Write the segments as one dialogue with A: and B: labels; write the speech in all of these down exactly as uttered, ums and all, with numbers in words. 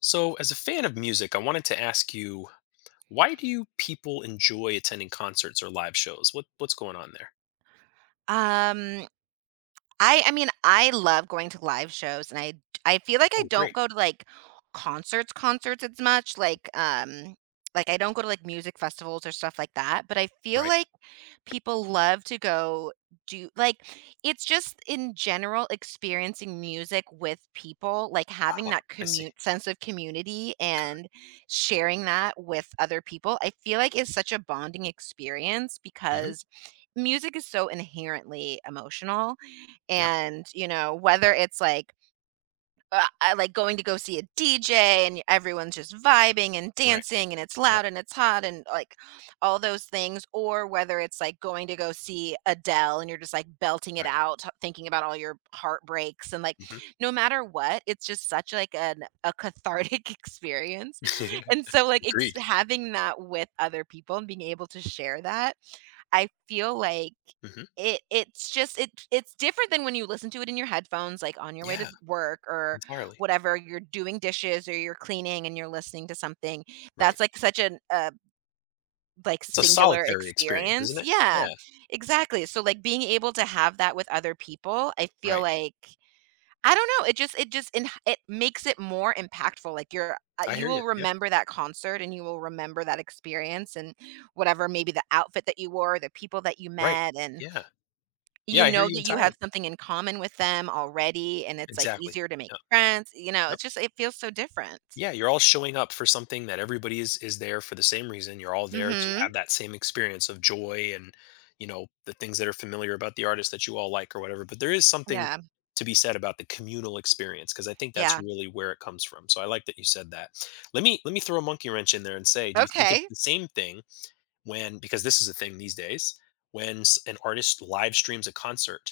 A: So, as a fan of music, I wanted to ask you, why do you people enjoy attending concerts or live shows? What what's going on there?
B: Um, I I mean, I love going to live shows, and I I feel like I
A: Oh,
B: don't
A: great.
B: go to, like, concerts concerts as much, like, um like, I don't go to, like, music festivals or stuff like that, but I feel
A: Right.
B: like people love to go do like, it's just in general experiencing music with people, like, having
A: Ah,
B: that
A: I see.
B: commute sense of community and sharing that with other people, I feel like is such a bonding experience
A: Mm-hmm.
B: because music is so inherently emotional,
A: Yep.
B: and, you know, whether it's like, uh, I like going to go see a D J and everyone's just vibing and
A: Right.
B: dancing and it's
A: Yep.
B: loud and it's hot and like all those things, or whether it's like going to go see Adele and you're just like belting it
A: Right.
B: out, t- thinking about all your heartbreaks and like
A: Hmm.
B: no matter what, it's just such like an a cathartic experience. And so like ex-
A: Agreed.
B: having that with other people and being able to share that, I feel like
A: Hmm.
B: it it's just it it's different than when you listen to it in your headphones, like, on your way to
A: Yeah.
B: th work or
A: Entirely.
B: whatever, you're doing dishes or you're cleaning and you're listening to something.
A: Right.
B: That's, like, such an, uh, like,
A: It's a
B: singular
A: solitary experience,
B: experience.
A: isn't it?
B: Yeah,
A: Yeah.
B: exactly. So, like, being able to have that with other people, I feel
A: Right.
B: like I don't know, it just it just in it makes it more impactful, like, you're uh,
A: I
B: you
A: hear you.
B: will
A: Yeah.
B: remember that concert and you will remember that experience and whatever, maybe the outfit that you wore, the people that you
A: Right.
B: met, and
A: Yeah.
B: you
A: Yeah. I hear
B: know
A: you
B: that you have
A: entirely.
B: something in common with them already, and it's, like,
A: Exactly.
B: easier to make
A: Yeah.
B: friends, you know, it's just it feels so different.
A: Yeah, you're all showing up for something that everybody is is there for the same reason. You're all there to
B: Mhm.
A: have that same experience of joy and, you know, the things that are familiar about the artist that you all like or whatever. But there is something
B: Yeah.
A: to be said about the communal experience because I think that's
B: Yeah.
A: really where it comes from. So I like that you said that. Let me let me throw a monkey wrench in there and say, do you think it's
B: Okay.
A: the same thing when, because this is a thing these days, when s- an artist live streams a concert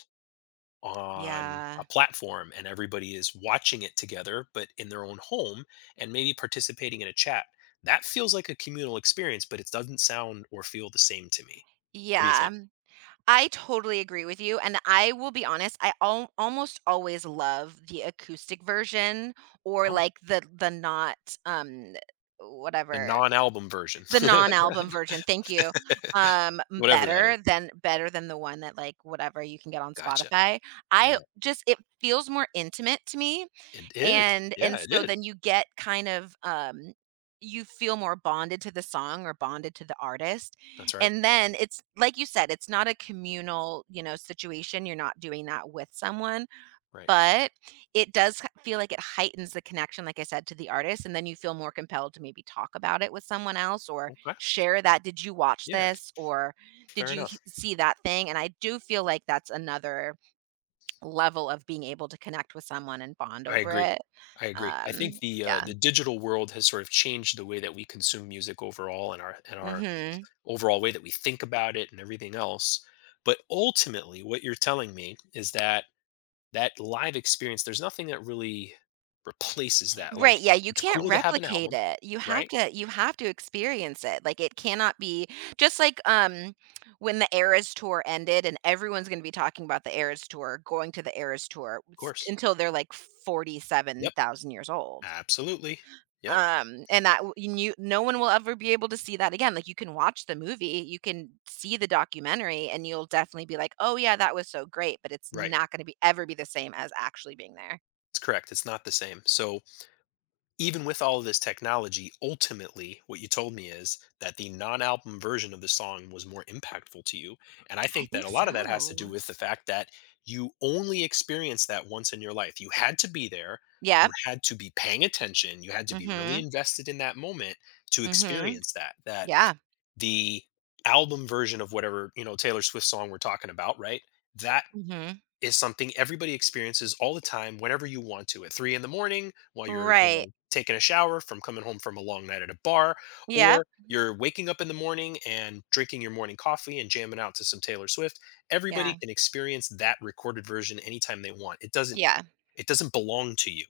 A: on a
B: Yeah.
A: platform and everybody is watching it together, but in their own home and maybe participating in a chat. That feels like a communal experience, but it doesn't sound or feel the same to me. What do you
B: Yeah,
A: think?
B: I totally agree with you, and I will be honest, I al almost always love the acoustic version or,
A: Oh,
B: like, the the not, um,
A: the
B: whatever.
A: non-album version.
B: The non-album version, thank you. Um, m-
A: Whatever that is.
B: better than better than the one that, like, whatever you can get on
A: Gotcha.
B: Spotify.
A: Yeah,
B: I just it feels more intimate to me,
A: it is.
B: and
A: Yeah,
B: and
A: it
B: so then
A: is.
B: you get kind of, um you feel more bonded to the song or bonded to the artist,
A: That's right.
B: and then it's like you said, it's not a communal, you know, situation, you're not doing that with someone,
A: Right.
B: but it does k feel like it heightens the connection, like I said, to the artist, and then you feel more compelled to maybe talk about it with someone else or
A: Okay.
B: share that, "Did you watch
A: Yeah,
B: this?" or "Did
A: fair
B: you h
A: enough.
B: see that thing?" And I do feel like that's another level of being able to connect with someone and bond
A: I
B: over
A: agree.
B: it.
A: I agree. I think
B: Um,
A: the uh,
B: yeah.
A: the digital world has sort of changed the way that we consume music overall, and our and our
B: Mhm.
A: overall way that we think about it and everything else. But ultimately, what you're telling me is that that live experience, there's nothing that really replaces that.
B: Right,
A: Like,
B: yeah, you
A: it's
B: can't
A: cool to have an
B: replicate
A: album,
B: it. You have
A: right?
B: to you have to experience it. Like, it cannot be just like, um, when the Eras Tour ended and everyone's gonna be talking about the Eras Tour, going to the Eras Tour
A: Of
B: s
A: course.
B: until they're, like,
A: Yep.
B: forty-seven thousand years old.
A: Absolutely. Yep.
B: Um, and that w you no one will ever be able to see that again. Like, you can watch the movie, you can see the documentary, and you'll definitely be like, "Oh, yeah, that was so great," but it's
A: Right.
B: not gonna be ever be the same as actually being there.
A: It's correct. It's not the same. So, even with all of this technology, ultimately, what you told me is that the non album version of the song was more impactful to you. And I
B: I
A: think that
B: think
A: a lot of that has to do
B: so.
A: with the fact that you only experienced that once in your life. You had to be there, you
B: Yeah.
A: had to be paying attention, you had to be really
B: Mhm.
A: invested in that moment to
B: Mhm.
A: experience that. That
B: Yeah.
A: the album version of whatever, you know, Taylor Swift song we're talking about, right? That
B: Mhm.
A: is something everybody experiences all the time whenever you want to, at three in the morning while you're, you
B: Right.
A: know taking a shower from coming home from a long night at a bar,
B: Yep.
A: or
B: Mhm.
A: you're waking up in the morning and drinking your morning coffee and jamming out to some Taylor Swift. Everybody
B: Yeah.
A: can experience that recorded version anytime they want. it doesn't
B: Yeah.
A: it doesn't belong to you.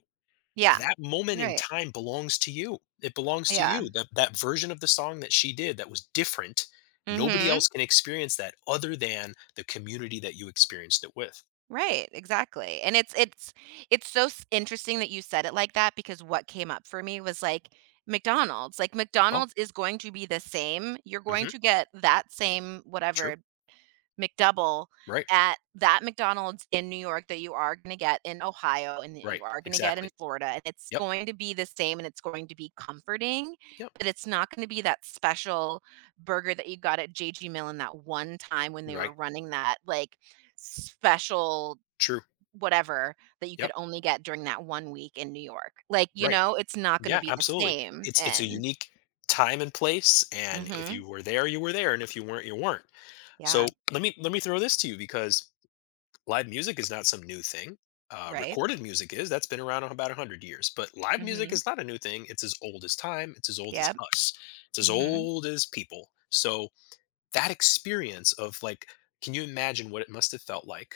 B: Yeah.
A: That moment in
B: Right.
A: time belongs to you. It belongs to
B: Yeah.
A: you. That that version of the song that she did that was different, nobody
B: Mhm.
A: else can experience that other than the community that you experienced it with.
B: Right, exactly. And it's it's it's so s interesting that you said it like that because what came up for me was, like, McDonald's. Like,
A: Oh.
B: McDonald's is going to be the same. You're going
A: Mhm.
B: to get that same
A: True.
B: whatever McDouble
A: Right.
B: at that McDonald's in New York that you are gonna get in Ohio and that
A: Right.
B: you are gonna get in
A: Exactly.
B: Florida, and it's
A: Yep.
B: going to be the same and it's going to be comforting,
A: Yep.
B: but it's not gonna be that special burger that you got at J G Millen that one time when they were
A: Right.
B: running that, like, special
A: True.
B: whatever that you could
A: Yep.
B: only get during that one week in New York. Like, you
A: Right.
B: know, it's not gonna
A: Yeah,
B: be the
A: absolutely.
B: same,
A: It's it's a
B: and
A: unique time and place, and if
B: Mhm.
A: you were there, you were there, and if you weren't, you weren't. So,
B: Yeah.
A: let me let me throw this to you because live music is not some new thing. Uh,
B: Right?
A: recorded music is. That's been around about a hundred years, but live music
B: Mhm.
A: is not a new thing. It's as old as time, it's as old as
B: Yep.
A: us. It's as
B: Mhm.
A: old as people. So, that experience of like, can you imagine what it must have felt like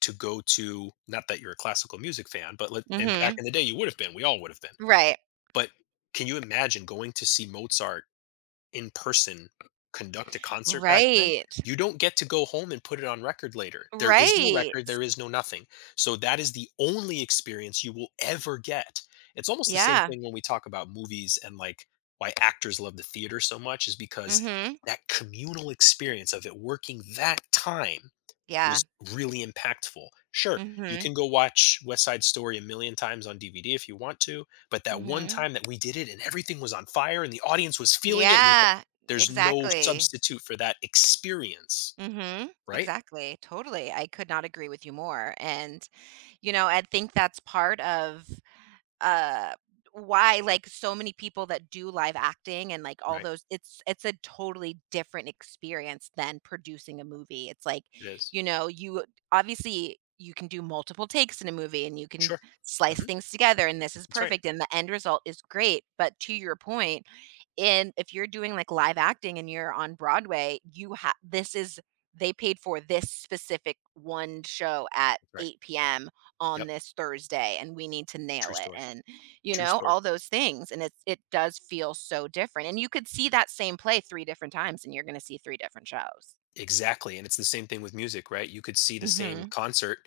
A: to go to, not that you're a classical music fan, but let and back
B: Mhm.
A: in the day, you would have been. We all would have been.
B: Right.
A: But can you imagine going to see Mozart in person conduct a concert back then?
B: Right.
A: You don't get to go home and put it on record later. There is no
B: Right.
A: record, there is no nothing. So that is the only experience you will ever get. It's almost the same
B: Yeah.
A: thing when we talk about movies and like, why actors love the theater so much is because
B: Mhm.
A: that communal experience of it working that time
B: Yeah.
A: was really impactful. Sure, you
B: Mhm.
A: can go watch West Side Story a million times on D V D if you want to, but that one
B: Mhm.
A: time that we did it and everything was on fire and the audience was feeling it, we,
B: Yeah.
A: there's no
B: Exactly.
A: substitute for that experience,
B: Mhm.
A: right?
B: Exactly. Totally. I could not agree with you more. And, you know, I think that's part of uh why like so many people that do live acting and like all
A: Right.
B: those it's it's a totally different experience than producing a movie, it's like
A: It is.
B: you know you obviously you can do multiple takes in a movie and you can
A: Sure.
B: slice
A: Mhm.
B: things together and this is
A: That's right.
B: perfect and the end result is great but to your point and if you're doing like live acting and you're on Broadway, you have this is they paid for this specific one show at
A: That's right.
B: eight p m on
A: Yep.
B: this Thursday and we need to nail
A: True
B: it
A: story.
B: and you
A: True
B: know
A: story.
B: all those things and it's it does feel so different and you could see that same play three different times and you're going to see three different shows.
A: Exactly, and it's the same thing with music, right? You could see the same
B: Mhm.
A: concert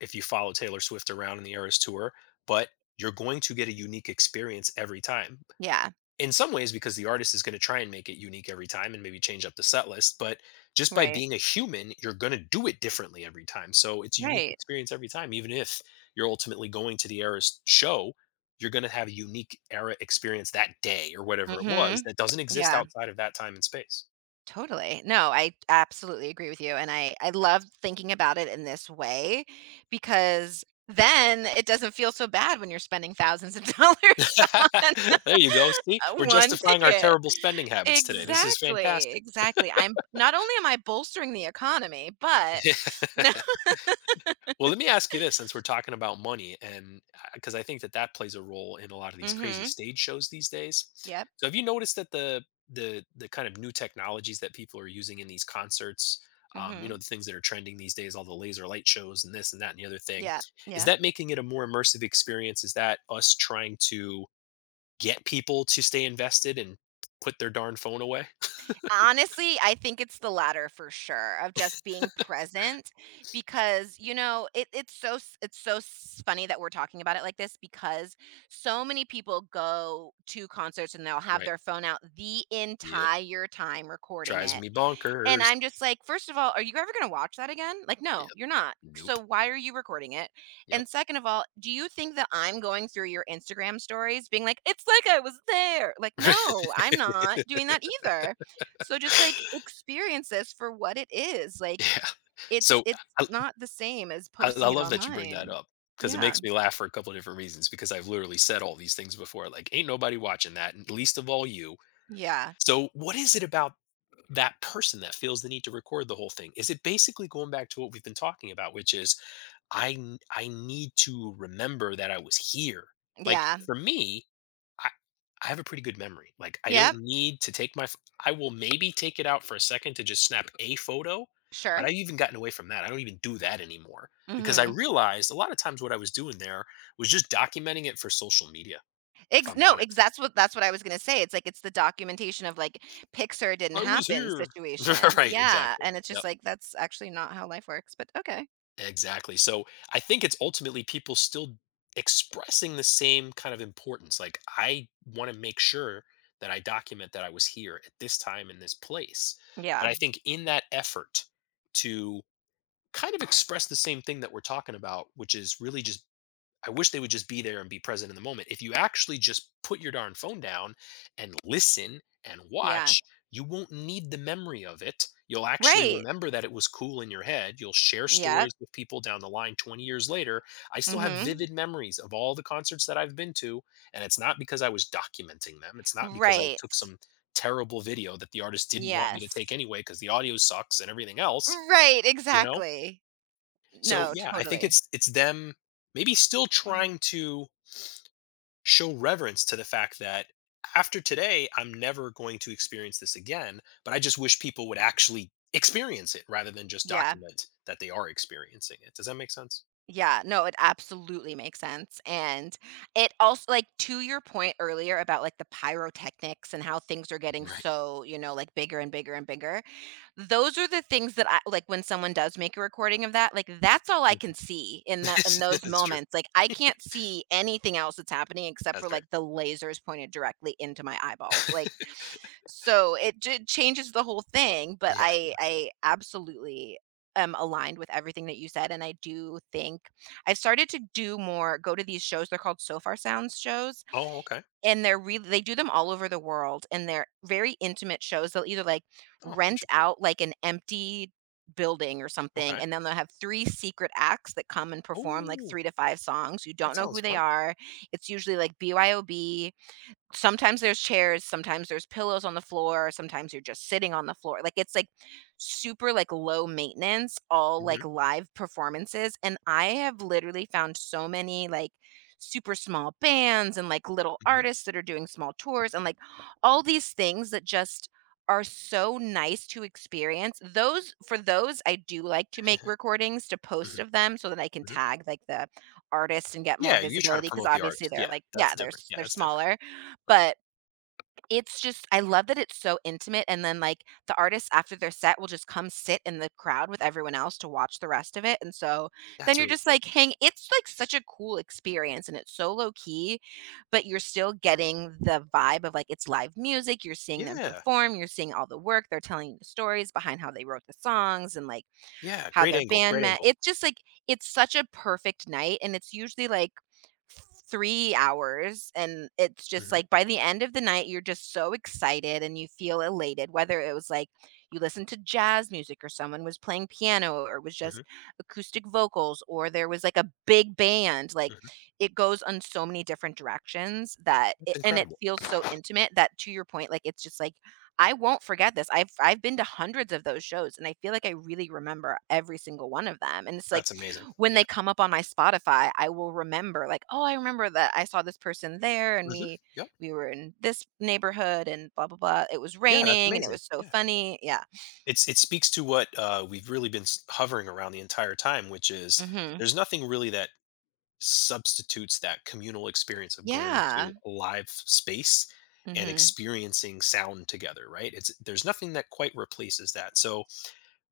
A: if you follow Taylor Swift around in the Eras Tour, but you're going to get a unique experience every time,
B: Yeah.
A: in some ways because the artist is going to try and make it unique every time and maybe change up the set list. But just by
B: Right.
A: being a human, you're going to do it differently every time, so it's a unique
B: Right.
A: experience every time. Even if you're ultimately going to the era's show, you're going to have a unique era experience that day or whatever it was,
B: Mhm.
A: that doesn't exist
B: Yeah.
A: outside of that time and space.
B: Totally. No, I absolutely agree with you, and I I love thinking about it in this way because then it doesn't feel so bad when you're spending thousands of dollars on
A: There you go, see, we're
B: one
A: justifying our
B: ticket.
A: terrible spending habits today, this is
B: Exactly,
A: fantastic.
B: exactly. I'm not only am I bolstering the economy, but no.
A: Well, let me ask you this, since we're talking about money, and because I think that that plays a role in a lot of these crazy
B: Mhm.
A: stage shows these days.
B: Yep.
A: So, have you noticed that the the the kind of new technologies that people are using in these concerts, um, you know,
B: Mhm.
A: the things that are trending these days, all the laser light shows and this and that and the other thing,
B: Yeah.
A: is
B: Yeah.
A: that making it a more immersive experience? Is that us trying to get people to stay invested and put their darn phone away?
B: Honestly, I think it's the latter for sure of just being present because, you know, it, it's so s- it's so s- funny that we're talking about it like this because so many people go to concerts and they'll have
A: Right.
B: their phone out the
A: Yep.
B: entire time recording
A: Drives
B: it
A: me
B: and
A: bonkers.
B: I'm just like, first of all, are you ever going to watch that again? Like,
A: Yep.
B: no, you're not. So
A: Nope.
B: why are you recording it?
A: Yep.
B: And second of all, do you think that I'm going through your Instagram stories being like, it's like I was there? Like, no, I'm not doing that either. So just like experience this for what it is. Like
A: Yeah.
B: it's
A: So,
B: it's
A: I
B: not the same as
A: I I
B: posting it
A: love that you bring that
B: online.
A: up because it
B: Yeah.
A: makes me laugh for a couple of different reasons, because I've literally said all these things before, like, "Ain't nobody watching that, and least of all you."
B: Yeah.
A: So, what is it about that person that feels the need to record the whole thing? Is it basically going back to what we've been talking about, which is, I n I need to remember that I was here. Like,
B: Yeah.
A: for me, I I have a pretty good memory. Like, I
B: Yep.
A: don't need to take my ph I will maybe take it out for a second to just snap a photo,
B: Sure.
A: but I've even gotten away from that. I don't even do that anymore because I
B: Mhm.
A: realized a lot of times what I was doing there was just documenting it for social media, if
B: Ex
A: I'm
B: no, ex
A: honest.
B: that's what that's what I was gonna say. It's like it's the documentation of, like, Pixar didn't
A: I was
B: happen
A: here.
B: situation.
A: Right,
B: Yeah,
A: exactly.
B: and it's just like, that's actually not how life works, but okay.
A: Exactly. So I think it's ultimately people still expressing the same kind of importance. Like, I want to make sure that I document that I was here at this time in this place. But
B: Yeah,
A: I think in that effort to kind of express the same thing that we're talking about, which is really just, I wish they would just be there and be present in the moment. If you actually just put your darn phone down and listen and
B: yeah.
A: watch, you won't need the memory of it. You'll actually
B: Right.
A: remember that it was cool in your head. You'll share
B: Yeah,
A: stories with people down the line twenty years later. I
B: mm
A: still have
B: mhm.
A: vivid memories of all the concerts that I've been to. And it's not because I was documenting them, it's not because I took
B: Right.
A: some terrible video that the artist didn't want me to take
B: Yes.
A: anyway because the audio sucks and everything else,
B: Right,
A: you know?
B: exactly.
A: So
B: No,
A: yeah, I think
B: totally.
A: it's it's them maybe still trying to show reverence to the fact that after today, I'm never going to experience this again. But I just wish people would actually experience it rather than just
B: Yeah,
A: document that they are experiencing it. Does that make sense?
B: yeah. No, it absolutely makes sense, and it also like, to your point earlier about, like, the pyrotechnics and how things are getting
A: Right.
B: so, you know, like, bigger and bigger and bigger. Those are the things that I like when someone does make a recording of that, like, that's all I can
A: Mhm.
B: see in the in those
A: That's true.
B: moments, like, I can't see anything else that's happening except for,
A: That's right.
B: like, the lasers pointed directly into my eyeballs, like, so it j changes the whole thing, but
A: Yeah. It
B: I
A: does.
B: I absolutely am aligned with everything that you said, and I do think I've started to do more, go to these shows, they're called So Far Sounds shows,
A: Oh, okay.
B: and they're really they do them all over the world, and they're very intimate shows. They'll either, like,
A: Oh,
B: rent
A: interesting.
B: out, like, an empty building or something,
A: Okay.
B: and then they'll have three secret acts that come and perform, like,
A: Oh,
B: three to five songs. You
A: that
B: don't know
A: sounds
B: who they
A: fun.
B: are. It's usually, like, B Y O B. Sometimes there's chairs, sometimes there's pillows on the floor, sometimes you're just sitting on the floor, like, it's, like, super, like, low maintenance, all, like,
A: Hmm.
B: live performances, and I have literally found so many, like, super small bands and, like, little
A: Hmm.
B: artists that are doing small tours and, like, all these things that just are so nice to experience. Those for those, I do like to make recordings to post
A: Hmm.
B: of them so that I can
A: Hmm.
B: tag, like, the artist and get more
A: Yeah, you're trying to
B: visibility because
A: promote the
B: obviously
A: artist.
B: they're,
A: Yeah,
B: like
A: that's
B: yeah, they're
A: different.
B: s
A: Yeah,
B: they're
A: that's different.
B: smaller.
A: Right.
B: But it's just I love that it's so intimate, and then, like, the artists after their set will just come sit in the crowd with everyone else to watch the rest of it, and so then
A: That's
B: you're
A: really
B: just,
A: cool.
B: like, hang it's, like, such a cool experience, and it's so low key, but you're still getting the vibe of, like, it's live music, you're seeing them
A: Yeah.
B: perform, you're seeing all the work, they're telling you the stories behind how they wrote the songs and, like,
A: Yeah.
B: how
A: Great
B: their
A: angle.
B: band
A: Great
B: met.
A: angle.
B: It's just, like it's such a perfect night, and it's usually, like three hours, and it's just, like,
A: Hmm.
B: by the end of the night, you're just so excited and you feel elated, whether it was, like, you listened to jazz music or someone was playing piano or it was just acoustic vocals or there was, like, a big band, like,
A: Hmm.
B: it goes on so many different directions that it and it
A: Incredible.
B: feels so intimate that to your point, like, it's just, like, I won't forget this. I've I've been to hundreds of those shows, and I feel like I really remember every single one of them, and it's, like,
A: That's amazing.
B: when they
A: Yeah.
B: come up on my Spotify, I will remember like, "Oh, I remember that I saw this person there and
A: Mhm.
B: we
A: Yep.
B: we were in this neighborhood and blah blah blah. It was
A: Yeah, that's
B: raining and it
A: amazing.
B: was so
A: Yeah.
B: funny." Yeah.
A: It's, it speaks to what uh, we've really been s- hovering around the entire time, which is,
B: Mhm.
A: there's nothing really that substitutes that communal experience of going to
B: Yeah.
A: a live space and
B: Mhm.
A: experiencing sound together, right? It's, there's nothing that quite replaces that. So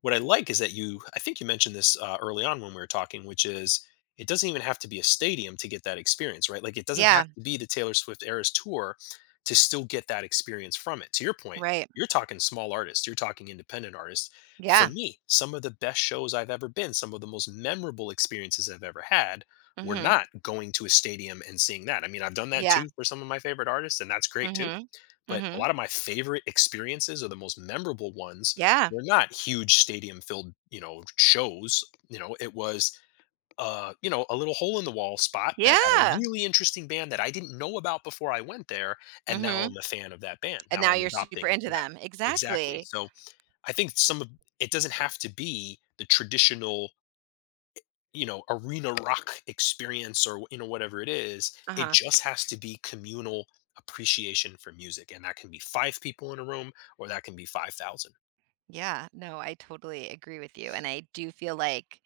A: what I like is that you, I think you mentioned this uh, early on when we were talking, which is, it doesn't even have to be a stadium to get that experience, right? Like, it doesn't have
B: Yeah.
A: to be the Taylor Swift Eras tour to still get that experience from it. To your point,
B: Right.
A: you're talking small artists, you're talking independent artists. For
B: Yeah.
A: me, some of the best shows I've ever been, some of the most memorable experiences I've ever had, were
B: Mhm.
A: not going to a stadium and seeing that. I mean, I've done that
B: Yeah.
A: too for some of my favorite artists, and that's great too,
B: Mhm.
A: but a
B: Mhm.
A: lot of my favorite experiences, or the most memorable ones,
B: Yeah.
A: were not huge stadium filled, you know, shows. You know, it was, uh, you know, a little hole in the wall spot that had a
B: Yeah.
A: really interesting band that I didn't know about before I went there. And now
B: Mhm.
A: I'm a fan of that band.
B: And
A: Now
B: now
A: I'm
B: you're super
A: adopting.
B: into
A: Yeah,
B: them.
A: exactly.
B: Exactly.
A: So I think some of, it doesn't have to be the traditional, you know, arena rock experience, or you know, whatever it is, it
B: Uh-huh.
A: just has to be communal appreciation for music, and that can be five people in a room or that can be five thousand.
B: Yeah, no, I totally agree with you, and I do feel like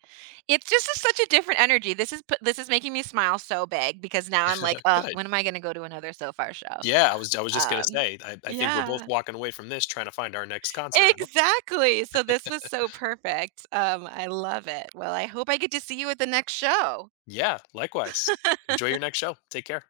B: it's just a, such a different energy. This is p- this is making me smile so big because now I'm like, oh,
A: Good.
B: when am I going to go to another So Far show?
A: Yeah, i was i was just going to
B: Um,
A: say, I, I think we're both
B: yeah,
A: walking away from this trying to find our next concert, huh?
B: exactly. So this was so perfect. Um, I love it. Well, I hope I get to see you at the next show.
A: Yeah, likewise, enjoy your next show, take care.